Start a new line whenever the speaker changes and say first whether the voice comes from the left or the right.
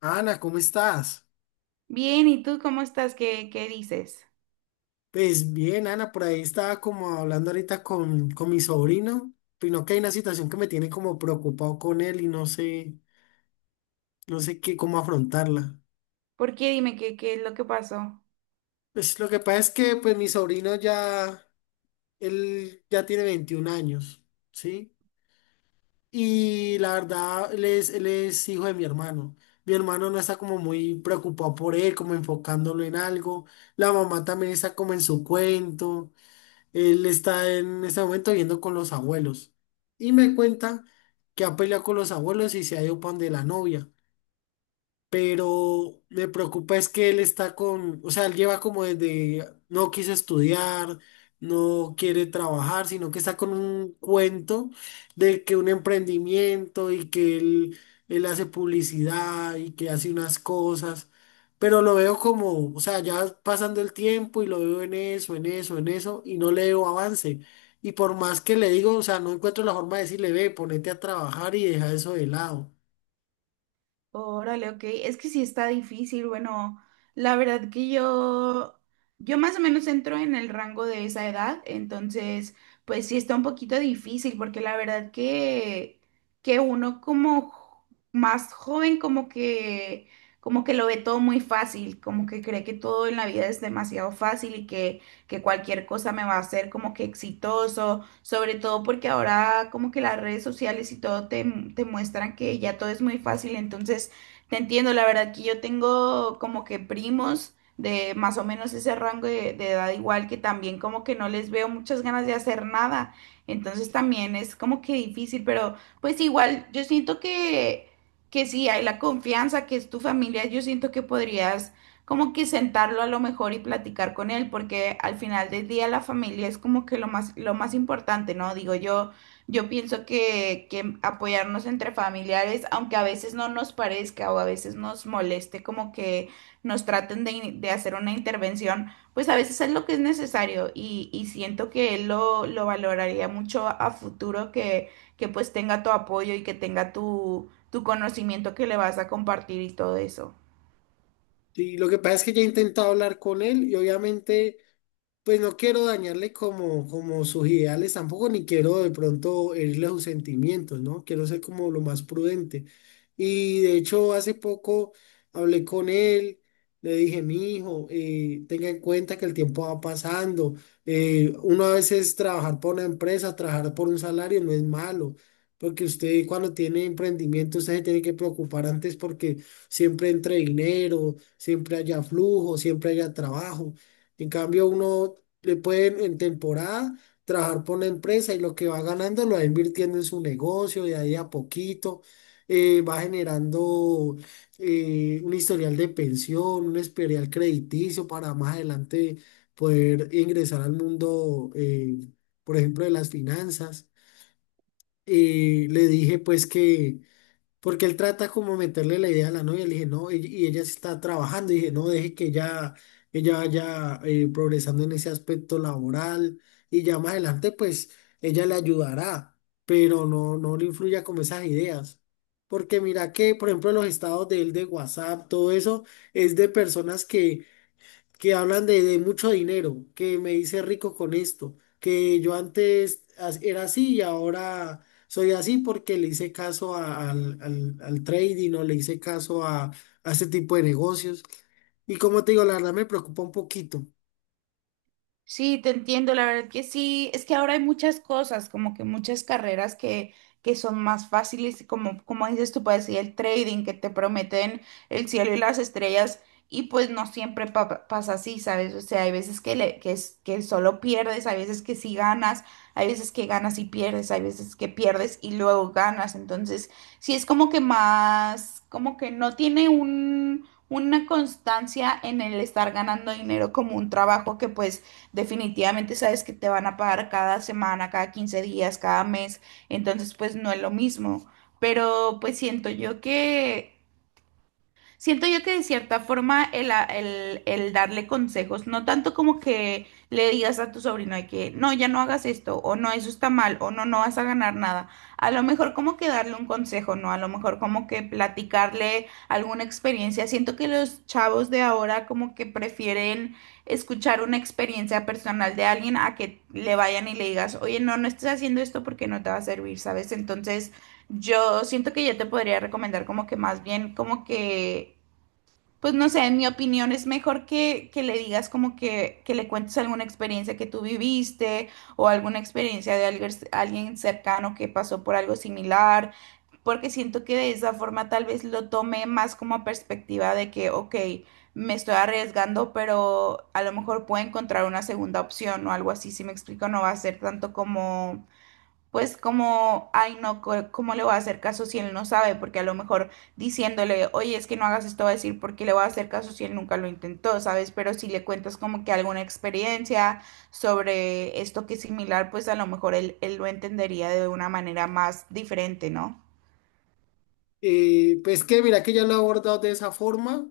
left: Ana, ¿cómo estás?
right: Bien, ¿y tú cómo estás? ¿Qué dices?
left: Pues bien, Ana, por ahí estaba como hablando ahorita con mi sobrino, pero que hay una situación que me tiene como preocupado con él y no sé qué, cómo afrontarla.
right: ¿Por qué? Dime qué es lo que pasó.
left: Pues lo que pasa es que pues mi sobrino ya, él ya tiene 21 años, ¿sí? Y la verdad, él es hijo de mi hermano. Mi hermano no está como muy preocupado por él, como enfocándolo en algo. La mamá también está como en su cuento. Él está en este momento viviendo con los abuelos y me cuenta que ha peleado con los abuelos y se ha ido para donde la novia, pero me preocupa es que él está con, o sea, él lleva como desde, no quiso estudiar, no quiere trabajar, sino que está con un cuento de que un emprendimiento y que él hace publicidad y que hace unas cosas, pero lo veo como, o sea, ya pasando el tiempo y lo veo en eso, en eso, en eso, y no le veo avance. Y por más que le digo, o sea, no encuentro la forma de decirle, ve, ponete a trabajar y deja eso de lado.
right: Órale, ok. Es que sí está difícil. Bueno, la verdad que yo más o menos entro en el rango de esa edad, entonces, pues sí está un poquito difícil, porque la verdad que uno como más joven, como que lo ve todo muy fácil, como que cree que todo en la vida es demasiado fácil y que cualquier cosa me va a hacer como que exitoso, sobre todo porque ahora como que las redes sociales y todo te muestran que ya todo es muy fácil. Entonces te entiendo, la verdad que yo tengo como que primos de más o menos ese rango de edad, igual que también como que no les veo muchas ganas de hacer nada, entonces también es como que difícil, pero pues igual yo siento que sí hay la confianza, que es tu familia, yo siento que podrías como que sentarlo a lo mejor y platicar con él, porque al final del día la familia es como que lo más importante, ¿no? Digo, yo pienso que apoyarnos entre familiares, aunque a veces no nos parezca o a veces nos moleste como que nos traten de, de hacer una intervención, pues a veces es lo que es necesario, y siento que él lo valoraría mucho a futuro, que pues tenga tu apoyo y que tenga tu, tu conocimiento que le vas a compartir y todo eso.
left: Y lo que pasa es que ya he intentado hablar con él y obviamente... Pues no quiero dañarle como sus ideales tampoco, ni quiero de pronto herirle sus sentimientos, ¿no? Quiero ser como lo más prudente. Y de hecho, hace poco hablé con él, le dije, mi hijo, tenga en cuenta que el tiempo va pasando. Uno a veces trabajar por una empresa, trabajar por un salario no es malo, porque usted cuando tiene emprendimiento, usted se tiene que preocupar antes porque siempre entre dinero, siempre haya flujo, siempre haya trabajo. En cambio, uno le puede en temporada trabajar por una empresa y lo que va ganando lo va invirtiendo en su negocio de ahí a poquito. Va generando un historial de pensión, un historial crediticio para más adelante poder ingresar al mundo, por ejemplo, de las finanzas. Le dije pues que porque él trata como meterle la idea a la novia, le dije, no, y ella sí está trabajando, y dije, no, deje que ella vaya progresando en ese aspecto laboral, y ya más adelante, pues, ella le ayudará, pero no, no le influya con esas ideas. Porque mira que, por ejemplo, los estados de él de WhatsApp, todo eso, es de personas que hablan de mucho dinero, que me hice rico con esto, que yo antes era así y ahora soy así porque le hice caso al trading o le hice caso a este tipo de negocios. Y como te digo, la verdad me preocupa un poquito.
right: Sí, te entiendo, la verdad que sí. Es que ahora hay muchas cosas, como que muchas carreras que son más fáciles, y como, como dices tú, puedes ir el trading, que te prometen el cielo y las estrellas, y pues no siempre pasa así, ¿sabes? O sea, hay veces que, le, que, que solo pierdes, hay veces que sí ganas, hay veces que ganas y pierdes, hay veces que pierdes y luego ganas, entonces sí es como que más, como que no tiene un... una constancia en el estar ganando dinero como un trabajo que pues definitivamente sabes que te van a pagar cada semana, cada 15 días, cada mes, entonces pues no es lo mismo. Pero pues siento yo que siento yo que de cierta forma el, el darle consejos, no tanto como que le digas a tu sobrino de que no, ya no hagas esto, o no, eso está mal, o no, no vas a ganar nada. A lo mejor como que darle un consejo, ¿no? A lo mejor como que platicarle alguna experiencia. Siento que los chavos de ahora como que prefieren escuchar una experiencia personal de alguien a que le vayan y le digas, oye, no, no estés haciendo esto porque no te va a servir, ¿sabes? Entonces yo siento que yo te podría recomendar como que más bien como que pues no sé, en mi opinión es mejor que le digas como que le cuentes alguna experiencia que tú viviste o alguna experiencia de alguien, alguien cercano que pasó por algo similar, porque siento que de esa forma tal vez lo tome más como perspectiva de que, ok, me estoy arriesgando, pero a lo mejor puedo encontrar una segunda opción o algo así, si me explico. No va a ser tanto como pues como, ay no, ¿cómo le voy a hacer caso si él no sabe? Porque a lo mejor diciéndole, oye, es que no hagas esto, va a decir, ¿por qué le voy a hacer caso si él nunca lo intentó, ¿sabes? Pero si le cuentas como que alguna experiencia sobre esto que es similar, pues a lo mejor él, él lo entendería de una manera más diferente, ¿no?
left: Pues que mira que ya lo he abordado de esa forma, o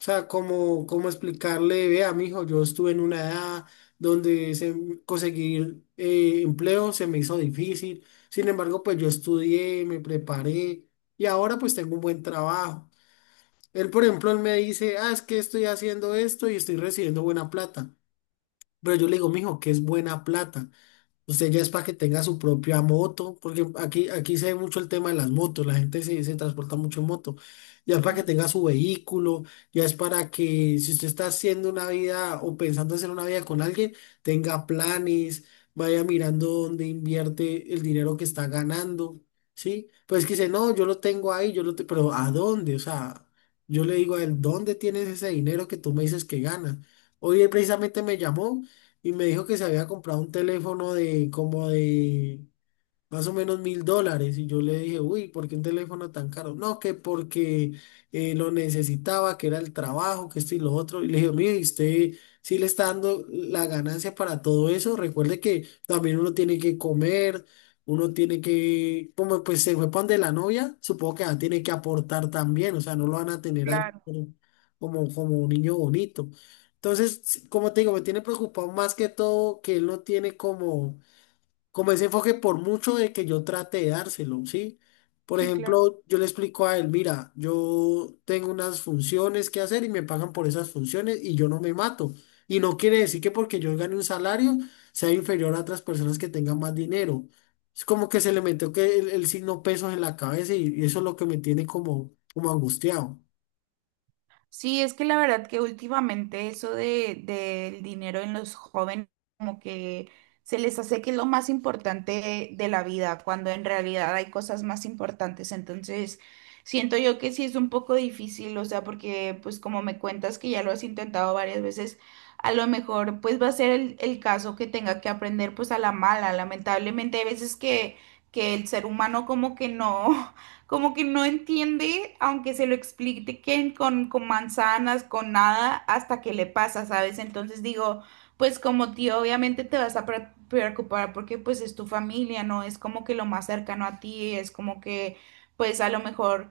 left: sea, como explicarle, vea, mijo, yo estuve en una edad donde conseguir empleo se me hizo difícil, sin embargo, pues yo estudié, me preparé y ahora pues tengo un buen trabajo. Él, por ejemplo, él me dice, ah, es que estoy haciendo esto y estoy recibiendo buena plata, pero yo le digo, mijo, ¿qué es buena plata? Usted ya es para que tenga su propia moto, porque aquí, aquí se ve mucho el tema de las motos, la gente se transporta mucho en moto. Ya es
right: Ok.
left: para que tenga su vehículo, ya es para que si usted está haciendo una vida o pensando hacer una vida con alguien, tenga planes, vaya mirando dónde invierte el dinero que está ganando, ¿sí? Pues que dice, no, yo lo tengo ahí, pero ¿a dónde? O sea, yo le digo a él, ¿dónde tienes ese dinero que tú me dices que ganas? Hoy él precisamente me llamó y me dijo que se había comprado un teléfono de como de, más o menos $1.000. Y yo le dije, uy, ¿por qué un teléfono tan caro? No, que porque lo necesitaba, que era el trabajo, que esto y lo otro. Y le dije, mire, ¿y usted sí le está dando la ganancia para todo eso? Recuerde que también uno tiene que comer, uno tiene que, como pues se fue pan de la novia, supongo que ya tiene que aportar también, o sea, no lo van a tener ahí
right: Claro,
left: como, como un niño bonito. Entonces, sí, como te digo, me tiene preocupado más que todo que él no tiene como ese enfoque por mucho de que yo trate de dárselo, ¿sí? Por
right: sí, claro.
left: ejemplo, yo le explico a él, mira, yo tengo unas funciones que hacer y me pagan por esas funciones y yo no me mato. Y no quiere decir que porque yo gane un salario sea inferior a otras personas que tengan más dinero. Es como que se le metió que el signo pesos en la cabeza y eso es lo que me tiene como angustiado.
right: Sí, es que la verdad que últimamente eso del dinero en los jóvenes como que se les hace que es lo más importante de la vida, cuando en realidad hay cosas más importantes. Entonces, siento yo que sí es un poco difícil, o sea, porque pues como me cuentas que ya lo has intentado varias veces, a lo mejor pues va a ser el caso que tenga que aprender pues a la mala. Lamentablemente hay veces que el ser humano como que no, como que no entiende, aunque se lo expliquen con manzanas, con nada, hasta que le pasa, ¿sabes? Entonces digo, pues como tío, obviamente te vas a preocupar porque pues es tu familia, ¿no? Es como que lo más cercano a ti, es como que pues a lo mejor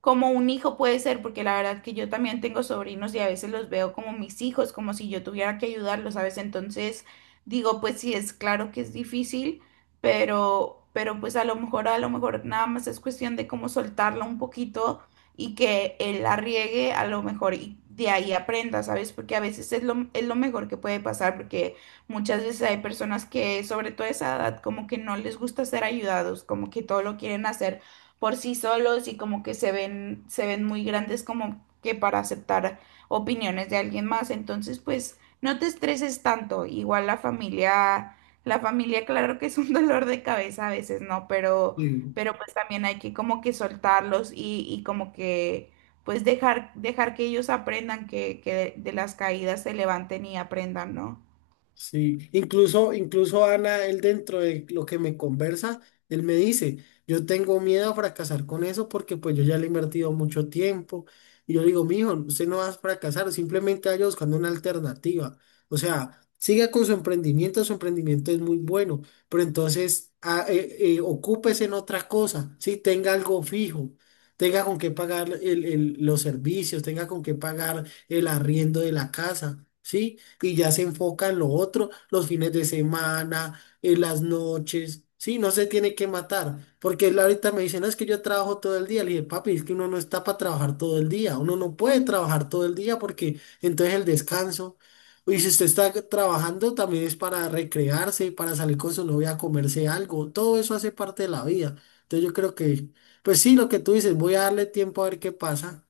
right: como un hijo puede ser, porque la verdad que yo también tengo sobrinos y a veces los veo como mis hijos, como si yo tuviera que ayudarlos, ¿sabes? Entonces digo, pues sí, es claro que es difícil, pero pues a lo mejor nada más es cuestión de cómo soltarla un poquito y que él la riegue a lo mejor y de ahí aprenda, ¿sabes? Porque a veces es lo mejor que puede pasar, porque muchas veces hay personas que, sobre todo a esa edad, como que no les gusta ser ayudados, como que todo lo quieren hacer por sí solos y como que se ven muy grandes como que para aceptar opiniones de alguien más. Entonces, pues no te estreses tanto. Igual la familia, claro que es un dolor de cabeza a veces, ¿no?
left: Sí.
right: Pero pues también hay que como que soltarlos, y como que pues dejar, dejar que ellos aprendan que de las caídas se levanten y aprendan, ¿no?
left: Sí, incluso Ana, él dentro de lo que me conversa, él me dice, yo tengo miedo a fracasar con eso porque pues yo ya le he invertido mucho tiempo. Y yo le digo, mijo, usted no va a fracasar, simplemente vaya buscando una alternativa. O sea, siga con su emprendimiento es muy bueno, pero entonces ocúpese en otra cosa, ¿sí? Tenga algo fijo, tenga con qué pagar los servicios, tenga con qué pagar el arriendo de la casa, ¿sí? Y ya se enfoca en lo otro, los fines de semana, en las noches. Sí, no se tiene que matar, porque él ahorita me dice, no, es que yo trabajo todo el día. Le dije, papi, es que uno no está para trabajar todo el día, uno no puede trabajar todo el día porque entonces el descanso, y si usted está trabajando también es para recrearse, para salir con su novia a comerse algo, todo eso hace parte de la vida. Entonces yo creo que, pues sí, lo que tú dices, voy a darle tiempo a ver qué pasa.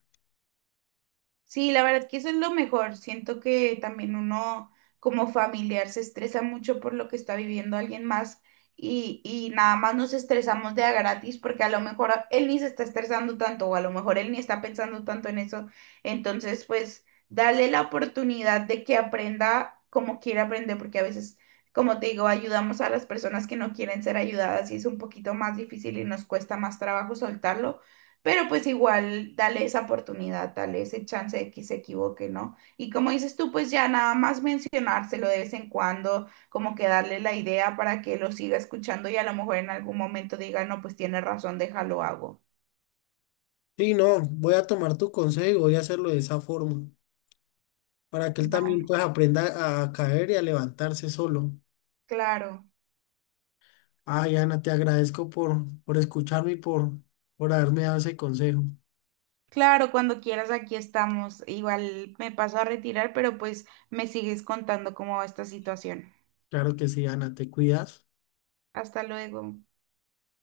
right: Sí, la verdad que eso es lo mejor. Siento que también uno como familiar se estresa mucho por lo que está viviendo alguien más, y nada más nos estresamos de a gratis porque a lo mejor él ni se está estresando tanto, o a lo mejor él ni está pensando tanto en eso. Entonces, pues, darle la oportunidad de que aprenda como quiere aprender, porque a veces, como te digo, ayudamos a las personas que no quieren ser ayudadas y es un poquito más difícil y nos cuesta más trabajo soltarlo. Pero pues igual, dale esa oportunidad, dale ese chance de que se equivoque, ¿no? Y como dices tú, pues ya nada más mencionárselo de vez en cuando, como que darle la idea para que lo siga escuchando, y a lo mejor en algún momento diga, no, pues tiene razón, déjalo hago.
left: Sí, no, voy a tomar tu consejo y voy a hacerlo de esa forma para que él
right: Va,
left: también pues aprenda a caer y a levantarse solo.
right: claro.
left: Ay, Ana, te agradezco por escucharme y por haberme dado ese consejo.
right: Claro, cuando quieras aquí estamos. Igual me paso a retirar, pero pues me sigues contando cómo va esta situación.
left: Claro que sí, Ana, te cuidas.
right: Hasta luego.